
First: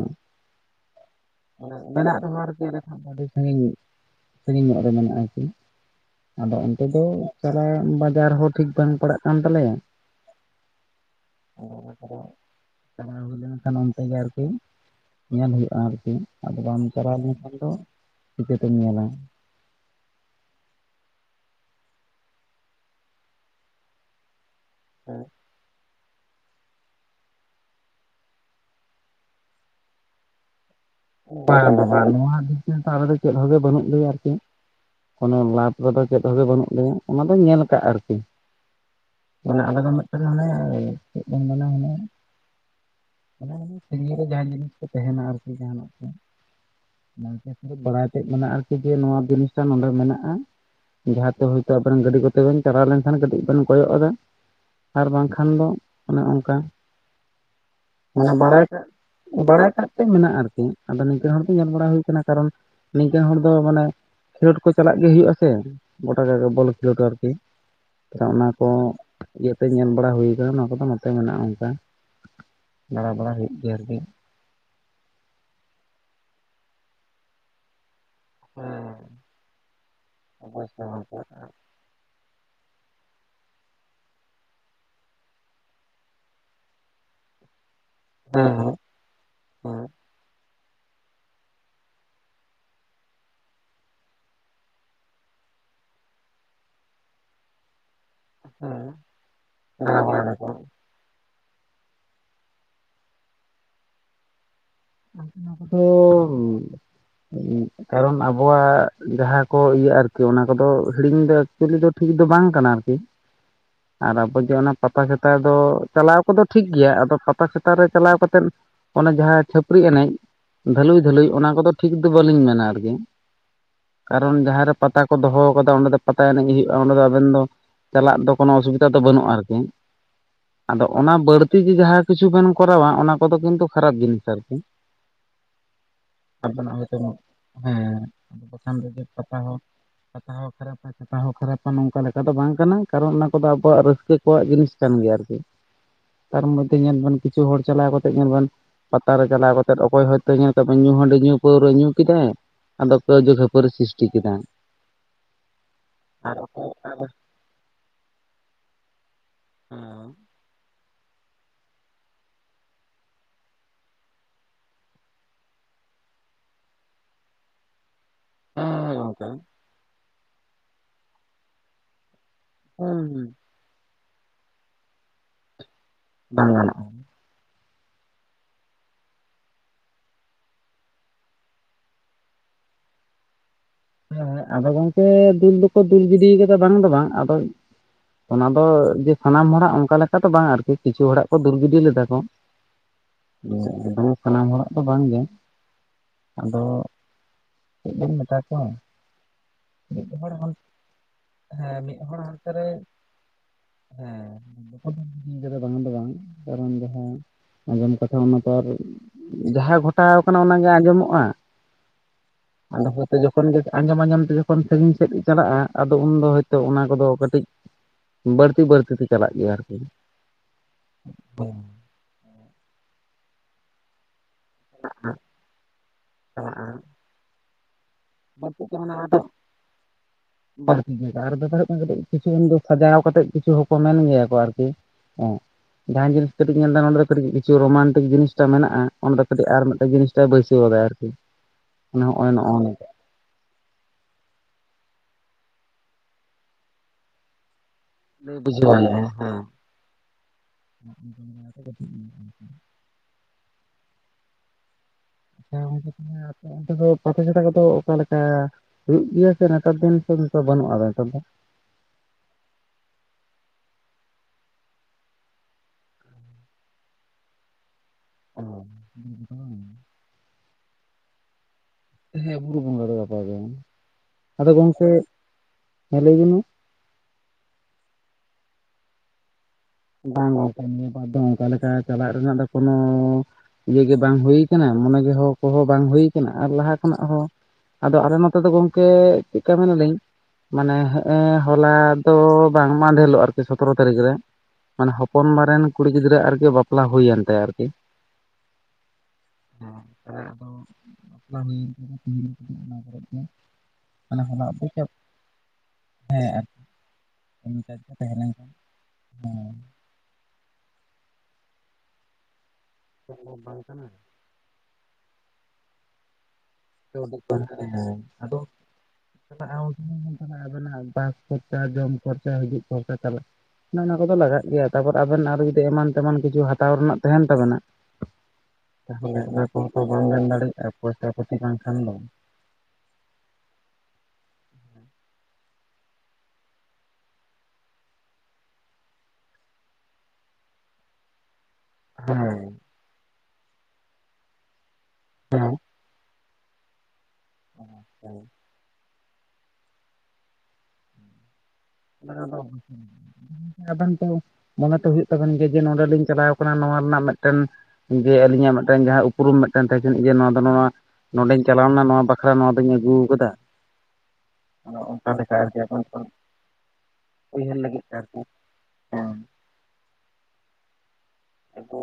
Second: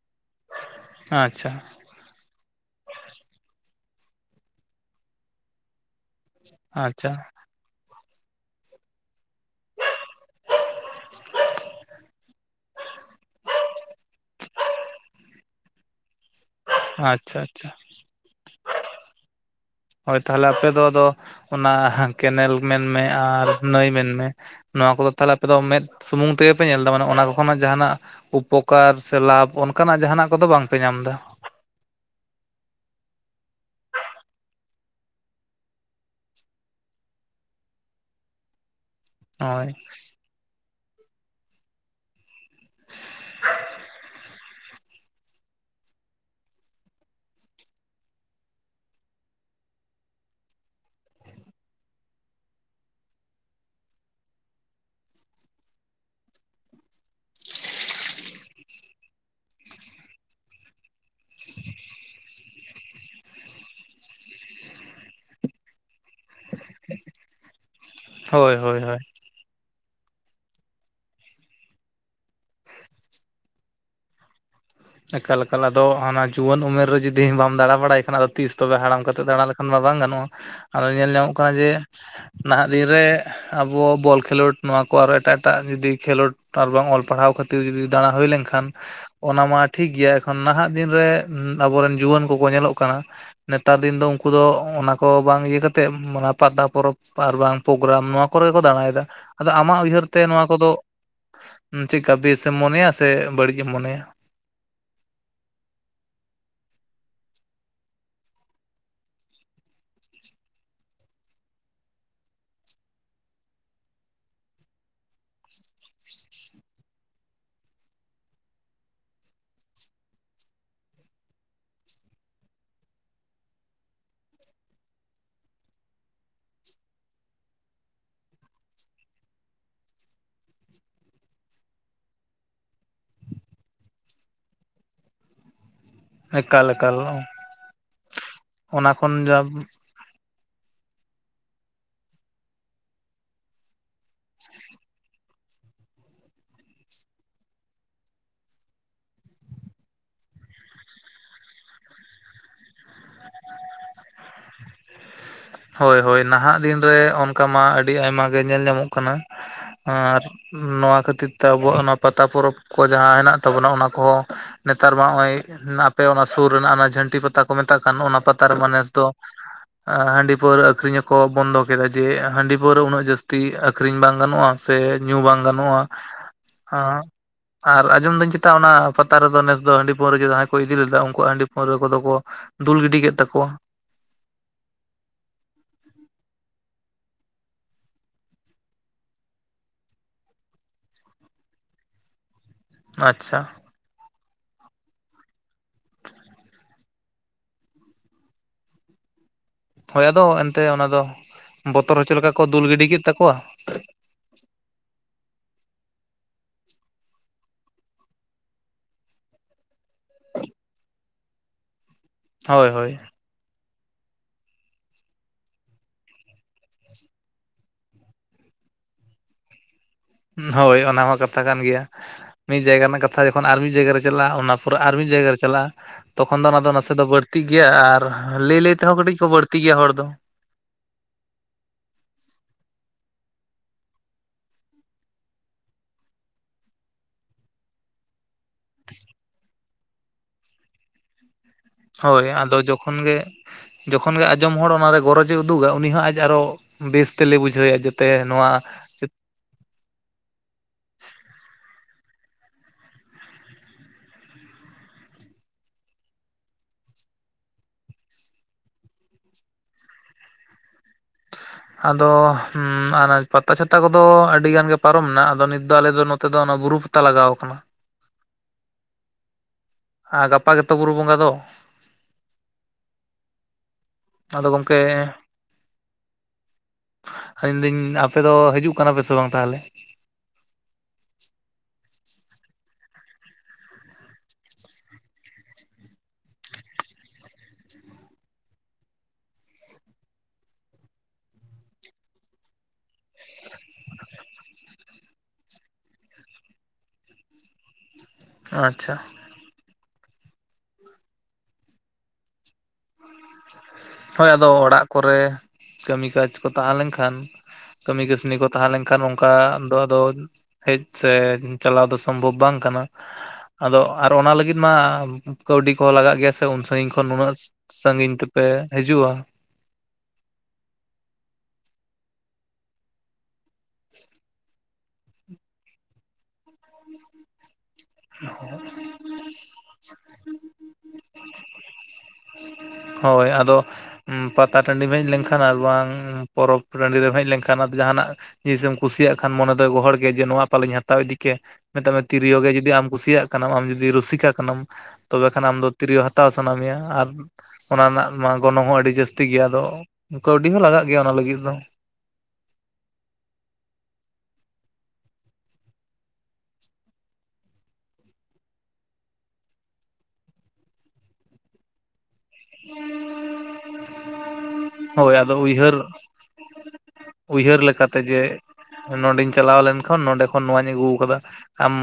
ᱟᱪᱪᱷᱟ ᱢᱮᱱᱟᱜ ᱨᱮᱦᱚᱸ ᱟᱨᱠᱤ ᱚᱸᱰᱮᱠᱷᱚᱱ ᱫᱚ ᱟᱹᱰᱤ ᱥᱟᱜᱤᱧ ᱥᱟᱺᱜᱤᱧ ᱧᱚᱜ ᱨᱮ ᱢᱮᱱᱟᱜ-ᱟ ᱠᱤ ᱟᱫᱚ ᱚᱱᱛᱮ ᱫᱚ ᱟᱪᱪᱷᱟ ᱪᱟᱞᱟᱣ ᱵᱟᱡᱟᱨ ᱦᱚᱸ ᱴᱷᱤᱠ ᱵᱟᱝ ᱯᱟᱲᱟᱜ ᱠᱟᱱ ᱛᱟᱞᱮᱭᱟ ᱚᱻ ᱦᱚ ᱪᱟᱞᱟᱣ ᱦᱩᱭ ᱞᱮᱱᱠᱷᱟᱱ ᱚᱱᱛᱮ ᱜᱮ ᱟᱨᱠᱤ ᱧᱮᱞ ᱦᱩᱭᱩᱜ-ᱟ ᱟᱨᱠᱤ ᱟᱫᱚ ᱵᱟᱝ ᱪᱟᱞᱟᱣ ᱟᱪᱪᱷᱟ ᱞᱮᱱᱠᱷᱟᱱ ᱟᱪᱪᱷᱟ ᱪᱤᱠᱟ. ᱛᱮᱢ ᱧᱮᱞᱟ ᱦᱳᱭ ᱛᱟᱦᱞᱮ ᱟᱯᱮ ᱫᱚ ᱟᱫᱚ ᱚᱱᱟ ᱠᱮᱱᱮᱞ ᱢᱮᱱᱢᱮ ᱟᱨ ᱱᱟᱹᱭ ᱢᱮᱱᱢᱮ ᱱᱚᱣᱟ ᱠᱚᱫᱚ ᱛᱟᱦᱚᱞᱮ ᱟᱯᱮ ᱫᱚ ᱢᱮᱫ ᱥᱩᱢᱩᱝ ᱛᱮᱜᱮ ᱯᱮ ᱧᱮᱞ ᱫᱟ ᱢᱟᱱᱮ ᱚᱱᱟ ᱠᱚ ᱠᱷᱚᱱᱟᱜ ᱡᱟᱦᱟᱱᱟᱜ ᱩᱯᱚᱠᱟᱨ ᱥᱮ ᱞᱟᱵᱷ ᱚᱱᱠᱟᱱᱟᱜ ᱡᱟᱦᱟᱱᱟᱜ ᱠᱚᱫᱚ ᱵᱟᱝᱯᱮ ᱧᱟᱢ ᱮᱫᱟ ᱵᱟ ᱵᱟᱝ ᱱᱚᱣᱟ ᱤᱫᱤ ᱠᱟᱛᱮ ᱟᱞᱮ ᱫᱚ ᱪᱮᱫ ᱦᱚᱸ ᱵᱟᱹᱱᱩᱜ ᱞᱮᱭᱟ ᱟᱨᱠᱤ ᱠᱳᱱᱚ ᱞᱟᱵ ᱨᱮᱫᱚ ᱪᱮᱫ ᱦᱚᱸ ᱵᱟᱹᱱᱩᱜ ᱞᱮᱭᱟ ᱚᱱᱟ ᱫᱚᱧ ᱧᱮᱞ ᱟᱠᱟᱫ ᱟᱨᱠᱤ ᱚᱱᱮ ᱦᱳᱭ ᱟᱞᱮ ᱫᱚ ᱢᱤᱫᱴᱮᱱ ᱚᱱᱮ ᱪᱮᱫ ᱫᱚ ᱢᱮᱱᱟ ᱚᱱᱮ ᱚᱱᱮ ᱥᱟᱺᱜᱤᱧ ᱨᱮ ᱡᱟᱦᱟᱸ ᱡᱤᱱᱤᱥ ᱠᱚ ᱛᱟᱦᱮᱱᱟ ᱟᱨᱠᱤ ᱡᱟᱦᱟᱱᱟᱜ ᱱᱚᱝᱠᱮᱥ ᱠᱚ ᱫᱟᱲᱟ ᱩᱪᱩᱭᱮᱫ ᱵᱚᱱᱟ ᱟᱨᱠᱤ ᱡᱮ ᱱᱚᱣᱟ ᱡᱤᱱᱤᱥᱴᱟ ᱱᱚᱰᱮ ᱢᱮᱱᱟᱜ-ᱟ ᱡᱟᱦᱟᱸ ᱦᱳᱭᱛᱳ ᱟᱵᱮᱱ ᱜᱟᱹᱰᱤ ᱠᱚᱛᱮ ᱵᱮᱱ ᱪᱟᱞᱟᱣ ᱞᱮᱱᱠᱷᱟᱱ ᱠᱟᱹᱴᱤᱡ ᱵᱮᱱ ᱠᱚᱭᱚᱜ ᱟᱫᱟ ᱟᱨ ᱵᱟᱝᱠᱷᱟᱱ ᱫᱚ ᱚᱱᱮ ᱚᱱᱠᱟ ᱢᱟᱱᱮ ᱵᱟᱲᱟᱭ ᱠᱟᱜ ᱵᱟᱲᱟᱭ ᱠᱟᱜᱛᱮ ᱢᱮᱱᱟᱜ-ᱟ ᱟᱨ ᱠᱤ ᱟᱫᱚ ᱱᱤᱝᱠᱟᱹ ᱦᱚᱲ ᱫᱚ ᱧᱮᱞ ᱵᱟᱲᱟ ᱦᱩᱭ ᱠᱟᱱᱟ ᱠᱟᱨᱚᱱ ᱱᱤᱝᱠᱟᱹ ᱦᱚᱲ ᱫᱚ ᱢᱟᱱᱮ ᱠᱷᱮᱞᱳᱰ ᱠᱚ ᱪᱟᱞᱟᱜ ᱜᱮ ᱦᱩᱭᱩᱜ-ᱟ ᱥᱮ ᱜᱚᱴᱟ ᱜᱮ ᱵᱚᱞ ᱠᱷᱮᱞᱳᱰ ᱟᱨᱠᱤ ᱛᱟᱞᱮ ᱚᱱᱟ ᱦᱳᱭ ᱠᱚ ᱦᱳᱭ ᱦᱳᱭ ᱤᱭᱟᱹᱛᱮ ᱧᱮᱞ ᱵᱟᱲᱟ ᱦᱩᱭ ᱟᱠᱟᱱᱟ ᱱᱚᱣᱟ ᱠᱚᱫᱚ ᱱᱚᱛᱮ ᱢᱮᱱᱟᱜ-ᱟ ᱚᱱᱠᱟ ᱫᱟᱬᱟ ᱵᱟᱲᱟ ᱦᱩᱭᱩᱜ ᱜᱮᱭᱟ ᱟᱨᱠᱤ ᱮᱠᱟᱞ ᱮᱠᱟᱞ ᱟᱫᱚ ᱦᱟᱱᱟ ᱡᱩᱣᱟᱹᱱ ᱩᱢᱮᱨ ᱨᱮ ᱡᱩᱫᱤ ᱵᱟᱢ ᱫᱟᱬᱟ ᱵᱟᱲᱟᱭ ᱠᱷᱟᱱ ᱛᱤᱥ ᱛᱚᱵᱮ ᱦᱟᱲᱟᱢ ᱠᱟᱛᱮ ᱫᱟᱬᱟ ᱞᱮᱠᱷᱟᱱ ᱢᱟ ᱵᱟᱝ ᱜᱟᱱᱚᱜ-ᱟ ᱟᱫᱚ ᱧᱮᱞ ᱧᱟᱢᱚᱜ ᱠᱟᱱᱟ ᱡᱮ ᱱᱟᱦᱟᱜ ᱫᱤᱱ ᱨᱮ ᱟᱵᱚ ᱵᱚᱞ ᱠᱷᱮᱞᱳᱰ ᱱᱚᱣᱟ ᱠᱚ ᱟᱨᱚ ᱮᱴᱟᱜ ᱮᱴᱟᱜ ᱡᱩᱫᱤ ᱠᱷᱮᱞᱳᱰ ᱟᱨ ᱵᱟᱝ ᱚᱞ ᱯᱟᱲᱦᱟᱣ ᱠᱷᱟᱹᱛ ᱛᱤᱨ ᱡᱩᱫᱤ ᱫᱟᱬᱟ ᱦᱩᱭ ᱞᱮᱱᱠᱷᱟᱱ ᱚᱱᱟ ᱢᱟ ᱴᱷᱤᱠ ᱜᱮᱭᱟ ᱮᱠᱷᱚᱱ ᱱᱟᱦᱟᱜ ᱫᱤᱱᱨᱮ ᱟᱵᱚᱨᱮᱱ ᱡᱩᱣᱟᱹᱱ ᱠᱚᱠᱚ ᱧᱮᱞᱚᱜ ᱠᱟᱱᱟ ᱱᱮᱛᱟᱨ ᱫᱤᱱ ᱫᱚ ᱩᱱᱠᱩ ᱫᱚ ᱚᱱᱟ ᱠᱚ ᱵᱟᱝ ᱤᱭᱟᱹ ᱠᱟᱛᱮᱫ ᱚᱱᱟ ᱯᱟᱛᱟ ᱯᱚᱨᱚᱵᱽ ᱟᱨᱵᱟᱝ ᱯᱨᱳᱜᱨᱟᱢ ᱱᱚᱣᱟ ᱠᱚᱨᱮᱜ ᱠᱚ ᱫᱟᱬᱟᱭᱮᱫᱟ ᱟᱫᱚ ᱟᱢᱟᱜ ᱩᱭᱦᱟᱹᱨ ᱛᱮ ᱱᱚᱣᱟ ᱠᱚᱫᱚ ᱪᱮᱫᱠᱟ ᱵᱮᱥᱮᱢ ᱢᱚᱱᱮᱭᱟ ᱥᱮ ᱵᱟᱹᱲᱤᱡ ᱮᱢ ᱢᱚᱱᱮᱭᱟ ᱚᱱ ᱚᱱᱟ ᱠᱚᱫᱚ ᱠᱟᱨᱚᱱ ᱟᱵᱚᱣᱟᱜ ᱡᱟᱦᱟᱸ ᱠᱚ ᱤᱭᱟᱹᱜ ᱟᱨᱠᱤ ᱚᱱᱟ ᱠᱚᱫᱚ ᱦᱤᱲᱤᱧ ᱫᱚ ᱮᱠᱪᱳᱞᱤ ᱫᱚ ᱴᱷᱤᱠ ᱫᱚ ᱵᱟᱝ ᱠᱟᱱᱟ ᱟᱨᱠᱤ [unintelligible] ᱟᱨ ᱟᱵᱚ ᱡᱮ ᱚᱱᱟ ᱯᱟᱛᱟ ᱪᱷᱟᱛᱟ ᱫᱚ ᱪᱟᱞᱟᱣ ᱠᱚᱫᱚ ᱴᱷᱤᱠ ᱜᱮᱭᱟ ᱟᱫᱚ ᱯᱟᱛᱟ ᱪᱷᱟᱛᱟ ᱨᱮ ᱪᱟᱞᱟᱣ ᱠᱟᱛᱮᱫ ᱚᱱᱮ ᱡᱟᱦᱟᱸ ᱪᱷᱟᱹᱯᱨᱤ ᱮᱱᱮᱡ ᱫᱷᱟᱹᱞᱩᱭ ᱫᱷᱟᱹᱞᱩᱭ ᱚᱱᱟ ᱠᱚᱫᱚ ᱴᱷᱤᱠ ᱫᱚ ᱵᱟᱹᱞᱤᱧ ᱢᱮᱱᱟ ᱟᱨᱠᱤ ᱠᱟᱨᱚᱱ ᱡᱟᱦᱟᱸᱨᱮ ᱯᱟᱛᱟ ᱠᱚ ᱫᱚᱦᱚᱸ ᱟᱠᱟᱫᱟ᱾ ᱚᱸᱰᱮ ᱫᱚ ᱯᱟᱛᱟ ᱮᱱᱮᱡ ᱦᱩᱭᱩᱜ-ᱟ᱾ ᱚᱸᱰᱮ ᱫᱚ ᱟᱵᱮᱱ ᱫᱚ ᱪᱟᱞᱟ-ᱜ ᱫᱚ ᱠᱳᱱᱳ ᱚᱥᱩᱵᱤᱫᱷᱽᱚ ᱫᱚ ᱵᱟᱹᱱᱩᱜ-ᱟ᱾ ᱟᱨᱠᱤ ᱟᱫᱚ ᱚᱱᱟ ᱵᱟᱹᱲᱛᱤ ᱜᱮ ᱡᱟᱦᱟᱸ ᱠᱤᱪᱷᱩ ᱵᱮᱱ ᱠᱚᱨᱟᱣᱟ ᱾ ᱚᱱᱟ ᱠᱚᱼᱫᱚ ᱠᱤᱱᱛᱩ ᱠᱷᱟᱨᱟᱯ ᱡᱤᱱᱤᱥ ᱟᱨᱠᱤ [unintelligible] ᱮᱠᱟᱞ ᱟᱵᱮᱱᱟᱜ ᱦᱚᱭᱛᱳ ᱮᱠᱟᱞ ᱦᱮᱸ ᱟᱫᱚ ᱵᱟᱠᱷᱟᱱ ᱫᱚ ᱚᱱᱟ ᱪᱮᱫ ᱠᱷᱚᱱ ᱯᱟᱛᱟ ᱡᱟ ᱦᱚᱸ ᱯᱟᱛᱟ ᱦᱚᱸ ᱠᱷᱟᱨᱟᱯᱟ ᱪᱟᱛᱟ ᱦᱚᱸ ᱠᱷᱟᱨᱟᱯ-ᱟ᱾ ᱱᱚᱝᱠᱟ ᱞᱮᱠᱟ ᱫᱚ ᱵᱟᱝ ᱠᱟᱱᱟ᱾ ᱠᱟᱨᱚᱱ ᱚᱱᱟ ᱠᱚᱼᱫᱚ ᱟᱵᱚᱣᱟ-ᱜ ᱨᱟᱹᱥᱠᱟᱹ ᱠᱚᱣᱟᱜ ᱡᱤᱱᱤᱥ ᱠᱟᱱ ᱜᱮᱭᱟ ᱾ ᱟᱨᱠᱤ ᱛᱟᱨ ᱢᱚᱫᱽᱫᱷᱮ ᱧᱮᱞᱵᱮᱱ ᱠᱤᱪᱷᱩ ᱦᱚᱲ ᱪᱟᱞᱟᱣ ᱠᱟᱛᱮᱜ ᱧᱮᱞ ᱵᱮᱱ ᱯᱟᱛᱟ ᱨᱮ ᱪᱟᱞᱟᱣ ᱠᱟᱛᱮᱫ᱾ ᱚᱠᱚᱭ ᱦᱚᱭᱛᱚ ᱧᱩ ᱛᱟᱵᱮ ᱧᱩ ᱦᱟᱺᱰᱤ, ᱧᱩ ᱯᱟᱹᱣᱨᱟᱹ ᱧᱩ ᱠᱮᱫᱟᱭ᱾ ᱟᱫᱚ ᱠᱟᱹᱭᱡᱟᱹ ᱠᱷᱟᱹᱯᱟᱹᱨᱤ ᱥᱤᱥᱴᱤ ᱠᱮᱫᱟᱭ᱾ ᱦᱳᱭ, ᱦᱳᱭ ᱱᱟᱦᱟᱜ ᱫᱤᱱ ᱨᱮ ᱚᱱᱠᱟ ᱢᱟ᱾ ᱟᱹᱰᱤ ᱟᱭᱢᱟ ᱜᱮ ᱧᱮᱞ ᱧᱟᱢᱚ-ᱜ ᱠᱟᱱᱟ᱾ ᱟᱨ ᱱᱚᱣᱟ ᱠᱷᱟᱹᱛᱤᱨ ᱛᱮ ᱟᱵᱚᱣᱟᱼᱜ ᱚᱱᱟ ᱯᱟᱛᱟ ᱯᱚᱨᱚᱵᱽ ᱠᱚ ᱡᱟᱦᱟᱸ ᱦᱮᱱᱟᱜ ᱛᱟᱵᱚᱱ-ᱟ᱾ ᱚᱱᱟ ᱠᱚᱦᱚᱸ ᱱᱮᱛᱟᱨ ᱢᱟ ᱚᱜ-ᱚᱭ ᱟᱯᱮ ᱚᱱᱟ ᱥᱩᱨ ᱨᱮᱱᱟ-ᱜ ᱚᱱᱟ ᱡᱷᱽᱟᱹᱱᱴᱤ ᱯᱟᱛᱟ ᱠᱚ ᱢᱮᱛᱟᱜ ᱠᱟᱱ ᱾ ᱚᱱᱟ ᱯᱟ ᱛᱟ ᱨᱮᱢᱟ ᱱᱮᱥ ᱦᱮᱸ ᱫᱚ ᱜᱚᱝᱠᱮ ᱾ ᱟ ᱦᱟᱺᱰᱤ ᱯᱟᱹᱣᱨᱟᱹ ᱟᱹᱠᱷᱤᱨᱤᱧ ᱦᱚᱸᱠᱚ ᱵᱚᱱ ᱠᱮᱫᱟ ᱾ ᱡᱮ ᱦᱟᱺᱰᱤ ᱯᱟᱹᱣᱨᱟᱹ ᱩᱱᱟᱹᱜ ᱡᱟᱹᱥᱛᱤ ᱟᱹᱠᱷᱨᱤᱧ ᱵᱟᱝ ᱜᱟᱱᱚᱜ-ᱟ᱾ ᱥᱮ ᱧᱩ ᱵᱟᱝ ᱜᱟᱱᱚᱜ-ᱟ᱾ ᱵᱟᱝ ᱜᱟᱱᱚᱜᱼᱟ ᱟᱨ ᱟᱸᱡᱚᱢ ᱫᱤᱧ ᱪᱮᱛᱟ᱾ ᱚᱱᱟ ᱯᱟᱛᱟ ᱨᱮᱫᱚ ᱱᱮᱥ ᱫᱚ ᱦᱟᱺᱰᱤ, ᱯᱟᱹᱣᱨᱟᱹ, ᱡᱟᱦᱟᱸᱭ ᱠᱚ ᱤᱫᱤ ᱞᱮᱫᱟ᱾ ᱩᱱᱠᱩᱣᱟ-ᱜ ᱦᱟᱺᱰᱤ ᱯᱟᱹᱣᱨᱟᱹ ᱠᱚᱼᱫᱚ ᱠᱚ ᱫᱩᱞ ᱜᱤᱰᱤ ᱠᱮᱫ ᱛᱟᱠᱚᱣᱟ᱾ ᱦᱮᱸ ᱟᱫᱚ ᱜᱚᱝᱠᱮ ᱫᱩᱞ ᱫᱚ-ᱠᱚ ᱫᱩᱞ ᱜᱤᱰᱤᱭ ᱠᱟᱫᱟ᱾ ᱵᱟᱝ ᱫᱚ ᱵᱟᱝ ᱟᱫᱚ ᱚᱱᱟ ᱫᱚ ᱡᱮ ᱥᱟᱱᱟᱢ ᱦᱚᱲᱟᱜ ᱚᱱᱠᱟ ᱞᱮᱠᱟᱛᱚ ᱵᱟᱝ᱾ ᱟᱨᱠᱤ ᱠᱤᱪᱷᱩ ᱦᱚᱲᱟ-ᱜ ᱠᱚ ᱫᱩᱞ ᱜᱤᱰᱤ ᱞᱮᱫᱟ ᱠᱚ᱾ ᱟᱪᱪᱷᱟ [inaudible] ᱥᱟᱱᱟᱢ ᱦᱚᱲᱟᱜ ᱫᱚ ᱵᱟᱝᱜᱮ ᱟᱫᱚ ᱪᱮᱫ ᱵᱮᱱ ᱢᱮᱛᱟ ᱠᱚᱣᱟ᱾ ᱦᱳᱭ ᱟᱫᱚ ᱮᱱᱛᱮ ᱚᱱᱟ ᱫᱚ᱾ ᱵᱚᱛᱚᱨ ᱦᱚᱪᱚ ᱞᱮᱠᱟ ᱠᱚ᱾ ᱫᱩᱞ ᱜᱤᱰᱤ ᱠᱮᱫ ᱛᱟᱠᱚᱣᱟ᱾ [unintelligible] ᱵᱟᱝ ᱫᱚ ᱵᱟᱝ ᱠᱟᱨᱚᱱ ᱡᱟᱦᱟᱸ ᱟᱸᱡᱚᱢ ᱠᱟᱛᱮ ᱚᱱᱟ ᱯᱚᱨ ᱡᱟᱦᱟᱸ ᱜᱷᱽᱚᱴᱟᱣ ᱟᱠᱟᱱᱟ ᱾ ᱚᱱᱟᱜᱮ ᱟᱸᱡᱚᱢᱚᱜᱼᱟ᱾ ᱦᱳᱭ ᱟᱫᱚ ᱦᱳᱭ ᱦᱚᱭᱛᱚ ᱡᱚᱠᱷᱚᱱ ᱜᱮ ᱟᱸᱡᱚᱢ ᱟᱸᱡᱚᱢ ᱛᱮᱜᱮ ᱡᱚᱠᱷᱚᱱ ᱥᱟᱺᱜᱤᱧ ᱥᱮᱫ ᱪᱟᱞᱟᱜᱼᱟ᱾ ᱟᱫᱚ ᱩᱱᱫᱚ ᱦᱚᱳᱭᱛᱚ ᱚᱱᱟ ᱠᱚᱼᱫᱚ ᱠᱟᱹᱴᱤᱡ ᱵᱟᱹᱲᱛᱤ, ᱵᱟᱹᱲᱛᱤ ᱛᱮ ᱪᱟᱞᱟ-ᱜ ᱜᱮᱭᱟ᱾ ᱟᱨᱠᱤ ᱦᱳᱭ ᱚᱱᱟ ᱦᱚᱸ ᱠᱟᱛᱷᱟ ᱠᱟᱱ ᱜᱮᱭᱟ᱾ ᱢᱤᱫ ᱡᱟᱭᱜᱟ ᱨᱮᱱᱟᱜ ᱠᱟᱛᱷᱟ ᱡᱚᱠᱷᱚᱱ ᱟᱨ ᱢᱤᱫ ᱡᱟᱭᱜᱟ᱾ ᱨᱮ ᱪᱟᱞᱟᱜᱼᱟ᱾ ᱚᱱᱟ ᱯᱩᱨᱮ ᱟᱨ ᱢᱤᱫ ᱡᱟᱭᱜᱟ ᱨᱮ ᱪᱟᱞᱟᱜᱼᱟ᱾ ᱛᱚᱠᱷᱚᱱ ᱫᱚ ᱚᱱᱟ ᱫᱚ ᱱᱟᱥᱮ ᱫᱚ ᱵᱟᱹᱲᱛᱤᱼᱜ ᱜᱮᱭᱟ᱾ ᱟᱨ ᱞᱟᱹᱭ, ᱞᱟᱹᱭ ᱛᱮ ᱦᱚᱸ ᱠᱟᱹᱴᱤᱡ ᱠᱚ ᱵᱟᱹᱲᱛᱤ ᱜᱮᱭᱟ᱾ ᱦᱚᱲ ᱫᱚ ᱟᱨ ᱠᱟᱱᱟ ᱠᱟᱹᱴᱤᱡ ᱠᱤᱪᱷᱩ ᱫᱚ ᱥᱟᱡᱟᱣ ᱠᱟᱛᱮᱮᱫ ᱠᱤᱪᱷᱩ ᱦᱚ-ᱠᱚ ᱢᱮᱱ ᱜᱮᱭᱟ᱾ ᱠᱚ ᱟᱨᱠᱤ ᱚ ᱡᱟᱦᱟᱸ ᱡᱤᱱᱤᱥ ᱠᱟᱹᱴᱤᱡ ᱧᱮᱞ ᱫᱟ᱾ ᱱᱚᱸᱰᱮ ᱫᱚ ᱠᱟᱹᱴᱤᱡ ᱠᱤᱪᱷᱩ ᱨᱳᱢᱟᱱᱴᱤᱠ ᱡᱤᱱᱤᱥᱴᱟ ᱢᱮᱱᱟᱜᱼᱟ᱾ ᱚᱸᱰᱮ ᱫᱚ ᱠᱟᱹᱴᱤᱡ ᱟᱨ ᱢᱤᱫᱴᱮᱱ ᱡᱤᱱᱤᱥ ᱴᱟᱭ ᱵᱟᱹᱭᱥᱟᱹᱣ ᱟᱫᱟᱭ ᱾ ᱟᱨᱠᱤ ᱦᱳᱭ ᱱᱚᱜᱼᱚᱭ ᱟᱫᱚ ᱱᱚᱜᱼᱚ ᱱᱚᱝᱠᱟ ᱡᱚᱠᱷᱚᱱ ᱜᱮ ᱡᱚᱠᱷᱚᱱ ᱜᱮ ᱟᱸᱚᱢ ᱦᱚᱲ ᱚᱱᱟᱨᱮ ᱜᱚᱨᱚᱡᱮ ᱩᱫᱩᱜᱟ᱾ ᱩᱱᱤ ᱦᱚᱸ ᱟᱡ ᱟᱨᱚ ᱵᱮᱥ ᱛᱮ ᱞᱟᱹᱭ ᱵᱩᱡᱷᱟᱹᱣᱭᱟ᱾ ᱡᱮ ᱞᱟᱹᱭ ᱵᱩᱡᱷᱟᱹᱣ ᱟᱞᱮ ᱦᱮᱸ ᱚᱱᱛᱮ ᱫᱚ ᱯᱟᱛᱟ ᱪᱷᱟᱛᱟ ᱠᱚᱼᱫᱚ ᱚᱠᱟᱞᱮᱠᱟ᱾ ᱦᱩᱭᱩ-ᱜ ᱜᱮᱭᱟ ᱥᱮ ᱱᱮᱛᱟᱨ ᱫᱤᱱ ᱫᱚ ᱵᱟᱹᱱᱩᱜᱼᱟ᱾ ᱱᱮᱛᱟᱨ ᱫᱚ᱾ ᱟᱫᱚ ᱦᱮᱸ ᱚᱱᱟ ᱯᱟᱛᱟ ᱪᱷᱟᱛᱟ ᱠᱚᱼᱫᱚ ᱟᱹᱰᱤ ᱜᱟᱱ ᱜᱮ ᱯᱟᱨᱚᱢᱮᱱᱟ᱾ ᱟᱫᱚ ᱱᱤᱛ ᱫᱚ ᱟᱞᱮᱫᱚ ᱱᱚᱛᱮ ᱫᱚ ᱚᱱᱟ ᱵᱩᱨᱩ ᱯᱟᱛᱟ ᱞᱟᱜᱟᱣ ᱟᱠᱟᱱᱟ᱾ [unintelligible] ᱟᱨ ᱜᱟᱯᱟ ᱜᱮᱛᱚ ᱵᱩᱨᱩ ᱵᱚᱺᱜᱟ ᱫᱚ᱾ ᱦᱮᱸ ᱵᱩᱨᱩ ᱵᱚᱸᱜᱟ ᱫᱚ ᱜᱟᱯᱟ ᱜᱮ᱾ ᱟᱫᱚ ᱜᱚᱝᱠᱮ ᱦᱮᱸ ᱞᱟᱹᱭ ᱵᱤᱱ ᱟᱫᱟᱹᱧ ᱟᱯᱮ ᱫᱚ ᱦᱤᱡᱩᱼᱜ ᱠᱟᱱᱟ ᱯᱮ ᱾ᱥᱮ ᱵᱟᱝ ᱛᱟᱦᱚᱞᱮ? ᱵᱟᱝ ᱜᱚᱝᱠᱮ ᱱᱤᱭᱟᱹ ᱵᱟᱨ ᱫᱚ ᱚᱱᱠᱟ ᱞᱮᱠᱟ ᱪᱟᱞᱟᱜ ᱨᱮᱱᱟᱜ ᱫᱚ ᱠᱳᱱᱳ ᱤᱭᱟᱹ ᱜᱮ ᱵᱟᱝ ᱦᱩᱭ ᱠᱟᱱᱟ ᱢᱚᱱᱮ ᱜᱮ ᱦᱚ ᱠᱚᱦᱚᱸ ᱵᱟᱝ ᱦᱩᱭ ᱠᱟᱱᱟ ᱟᱨ ᱞᱟᱦᱟ ᱠᱷᱚᱱᱟᱜ ᱦᱚᱸ ᱟᱫᱚ ᱟᱞᱮ ᱱᱚᱛᱮ ᱫᱚ ᱜᱚᱝᱠᱮ ᱪᱮᱫᱠᱟ ᱢᱮᱱᱟᱞᱤᱧ ᱢᱟᱱᱮ ᱦᱮᱸᱜ ᱮ ᱦᱚᱞᱟ ᱫᱚ ᱵᱟᱝ ᱢᱟᱸᱫᱷᱮᱨ ᱦᱤᱞᱚᱜ ᱟᱨᱠᱤ ᱥᱚᱛᱨᱚ ᱛᱟᱹᱨᱤᱠᱷ ᱨᱮ, ᱢᱟᱱᱮ ᱦᱚᱯᱚᱱ ᱵᱟ ᱨᱮᱱ ᱠᱩᱲᱤ ᱜᱤᱫᱽᱨᱟᱹ ᱟᱨᱠᱤ ᱵᱟᱯᱞᱟ ᱦᱩᱭᱮᱱ ᱛᱟᱭᱟ᱾ ᱟᱨᱠᱤ, ᱟᱪᱪᱷᱟ, [unintelligible] ᱦᱳᱭ ᱦᱚᱞᱟ ᱟᱫᱚ ᱚᱯᱮᱪᱷᱟ ᱚᱲᱟᱜ ᱠᱚᱨᱮ ᱠᱟᱹᱢᱤ ᱠᱟᱡᱽ ᱠᱚ ᱛᱟᱦᱮᱸ ᱞᱮᱱᱠᱷᱟᱱ ᱠᱟᱹᱢᱤ ᱠᱟᱹᱥᱱᱤ ᱠᱚ ᱛᱟᱦᱮᱸ ᱞᱮᱱᱠᱷᱟᱱ ᱚᱱᱠᱟ ᱫᱚ ᱟᱫᱚ ᱦᱮᱡ ᱥᱮ ᱪᱟᱞᱟᱣ ᱫᱚ ᱥᱚᱢᱵᱷᱚᱵ ᱵᱟᱝ ᱠᱟᱱᱟ ᱟᱫᱚ ᱟᱨ ᱚᱱᱟ ᱞᱟᱹᱜᱤᱫ ᱢᱟ ᱠᱟᱹᱣᱰᱤ ᱠᱚᱦᱚᱸ ᱞᱟᱜᱟᱜ ᱜᱮᱭᱟ ᱥᱮ ᱩᱱ ᱥᱟᱸᱜᱤᱧ ᱠᱷᱚᱱ ᱱᱩᱱᱟᱹᱜ ᱥᱟᱸᱜᱤᱧ ᱛᱮᱯᱮ ᱦᱤᱡᱩᱜᱼᱟ᱾ [unintelligible] ᱟᱵᱮᱱᱟᱜ ᱵᱟᱥ ᱠᱷᱚᱨᱪᱟ ᱡᱚᱢ ᱠᱷᱚᱨᱪᱟ ᱦᱤᱡᱩᱜ ᱠᱷᱚᱨᱪᱟ ᱪᱟᱞᱟᱜ ᱚᱱᱮ ᱚᱱᱟ ᱠᱚᱫᱚ ᱞᱟᱜᱟᱜ ᱜᱮᱭᱟ ᱛᱟᱨᱯᱚᱨ ᱟᱵᱮᱱ ᱟᱨᱚ ᱡᱩᱫᱤ ᱮᱢᱟᱱ ᱛᱮᱢᱟᱱ ᱠᱤᱪᱷᱩ ᱦᱟ ᱦᱟᱛᱟᱣ ᱨᱮᱱᱟᱜ ᱛᱟᱦᱮᱱ ᱛᱟᱵᱮᱱᱟ ᱛᱟᱦᱚᱞᱮ ᱚᱱᱟ ᱠᱚᱦᱚᱸ ᱵᱟᱢ ᱢᱮᱱ ᱫᱟᱲᱮᱭᱟᱜᱼᱟ ᱯᱚᱭᱥᱟ ᱠᱚ ᱥᱮ ᱵᱟᱝ ᱠᱷᱟᱱ ᱫᱚ ᱦᱳᱭ ᱟᱫᱚ ᱯᱟᱛᱟ ᱴᱟᱺᱰᱤᱢ ᱦᱮᱡ ᱞᱮᱱᱠᱷᱟᱱ ᱟᱨ ᱵᱟᱝ ᱯᱚᱨᱚᱵᱽ ᱴᱟᱺᱰᱤ ᱨᱮᱢ ᱦᱮᱡ ᱞᱮᱱᱠᱷᱟᱱ ᱡᱟᱦᱱᱟᱜ ᱡᱤᱥᱮ ᱮᱢ ᱠᱩᱥᱤᱭᱟᱜ ᱠᱷᱟᱱ ᱢᱚᱱᱮ ᱫᱚ ᱜᱚᱦᱚᱲ ᱠᱮᱜ ᱜᱮ ᱱᱚᱣᱟ ᱯᱟᱞᱤᱧ ᱦᱟᱛᱟᱣ ᱤᱫᱤ ᱠᱮ᱾ ᱢᱮᱛᱟᱜ ᱢᱮ ᱛᱤᱨᱭᱳᱜ ᱜᱮ ᱦᱮᱸ ᱡᱩᱫᱤ ᱟᱢ ᱠᱩᱥᱤᱭᱟᱜ ᱠᱟᱱᱟᱢ ᱟᱢ ᱡᱩᱫᱤ ᱨᱩᱥᱤᱠᱟ ᱠᱟᱱᱟᱢ ᱛᱚᱵᱮ ᱠᱷᱟᱱ ᱦᱮᱸ ᱟᱢ ᱫᱚ ᱛᱤᱨᱭᱳ ᱦᱟᱛ ᱦᱟᱛᱟᱣ ᱥᱟᱱᱟ ᱢᱮᱭᱟ ᱟᱨ ᱚᱱᱟ ᱨᱮᱱᱟᱜ ᱢᱟ ᱜᱚᱱᱚᱝ ᱦᱚᱸ ᱟᱹᱰᱤ ᱡᱟᱹᱥᱛᱤ ᱜᱮᱭᱟ ᱟᱫᱚ ᱠᱟᱹᱣᱰᱤ ᱦᱚᱸ ᱞᱟᱜᱟᱜ ᱜᱮᱭᱟ ᱚᱱᱟ ᱞᱟᱹᱜᱤᱫ ᱫᱚ᱾ [unintelligible] ᱟᱵᱮᱱ ᱛᱚ ᱢᱚᱱᱮ ᱛᱚ ᱦᱩᱭᱩᱜ ᱛᱟᱵᱮᱱ ᱜᱮᱭᱟ ᱡᱮ ᱱᱚᱰᱮᱞᱤᱧ ᱪᱟᱞᱟᱣ ᱠᱟᱱᱟ ᱱᱚᱣᱟ ᱨᱮᱱᱟᱜ ᱢᱤᱫᱴᱮᱱ ᱡᱮ ᱟᱞᱤᱧᱟᱜ ᱢᱤᱫᱴᱮᱱ ᱡᱟᱦᱟᱸ ᱩᱯᱨᱩᱢ ᱢᱤᱫᱴᱮᱱ ᱛᱟᱦᱮᱸ ᱡᱮ ᱱᱚᱣᱟ ᱫᱚ ᱱᱚᱣᱟ ᱱᱚᱰᱮᱧ ᱪᱟᱞᱟᱣᱱᱟ ᱱᱚᱣᱟ ᱵᱟᱠ ᱵᱟᱠᱷᱨᱟ ᱱᱚᱣᱟ ᱫᱚᱧ ᱟᱹᱜᱩ ᱟᱠᱟᱫᱟ᱾ ᱟᱫᱚ ᱚᱱᱠᱟ ᱦᱳᱭ ᱟᱫᱚ ᱞᱮᱠᱟ ᱟᱨᱠᱤ ᱩᱭᱦᱟᱹᱨ ᱩᱭᱦᱟᱹᱨ ᱞᱟᱹᱜᱤᱫ ᱛᱮ ᱞᱮᱠᱟᱛᱮ ᱟᱨᱠᱤ ᱡᱮ ᱦᱮᱸ ᱱᱚᱰᱮᱧ ᱪᱟᱞᱟᱣ ᱞᱮᱱᱠᱷᱟᱱ ᱱᱚᱰᱮ ᱠᱷᱚᱱ ᱱᱚᱣᱟᱧ ᱟᱹᱜᱩ ᱟᱠᱟᱫᱟ᱾ ᱟᱢ ᱟᱹᱜᱩ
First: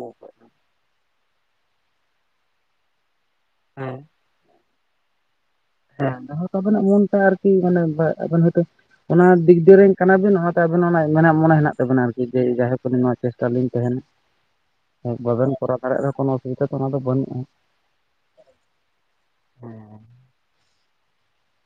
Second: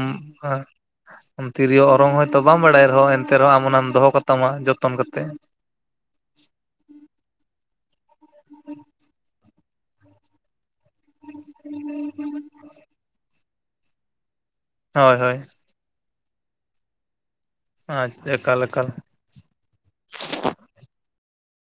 ᱮᱸᱻ ᱛᱤᱨᱭᱳ ᱚᱨᱚᱝ ᱦᱚᱭᱛᱳ ᱵᱟᱢ ᱵᱟᱲᱟᱭ ᱨᱮᱦᱚᱸ ᱮᱱ ᱛᱮ ᱨᱮᱦᱚᱸ ᱟᱢ ᱚᱱᱟᱢ ᱦᱮᱸ ᱫᱚᱦᱚ ᱠᱟᱛᱟᱢᱟ ᱡᱚᱛᱚᱱ ᱠᱟᱛᱮᱫ᱾ ᱦᱮᱸ [unintelligible] ᱟᱵᱮᱱᱟᱜ ᱢᱚᱱᱛᱮ ᱟᱨᱠᱤ ᱢᱟᱱᱮ ᱟᱵᱮᱱ ᱦᱳᱭᱛᱚ ᱚᱱᱟ ᱫᱤᱠ ᱫᱤᱭᱮ ᱠᱟᱱᱟᱵᱤᱱ ᱚᱱᱟᱛᱮ ᱟᱵᱮᱱᱟᱜ ᱚᱱᱟ ᱢᱮᱱᱟᱜ ᱢᱚᱱᱮ ᱦᱮᱱᱟᱜ ᱛᱟᱵᱤᱱᱟ ᱟᱨᱠᱤ ᱡᱮ ᱡᱟᱭᱦᱳᱠ ᱟᱞᱤᱧ ᱱᱚᱣᱟ ᱪᱮᱥᱴᱟ ᱨᱮ ᱞᱤᱧ‌ ᱛᱮᱦᱮᱱᱟ ᱦᱳᱭ ᱦᱳᱭ ᱵᱟᱵᱮᱱ ᱠᱚᱨᱟᱣ ᱫᱟᱲᱮᱭᱟᱜ ᱨᱮᱦᱚ ᱠᱳᱱᱳ ᱚᱥᱩᱵᱤᱫᱷᱟ ᱛᱚ ᱚᱱᱟ ᱫᱚ ᱵᱟᱹᱱᱩᱜᱼᱟ᱾ ᱟᱪᱪᱷᱟ ᱟᱠᱟ ᱞᱮᱠᱟ ᱦᱮᱸᱻ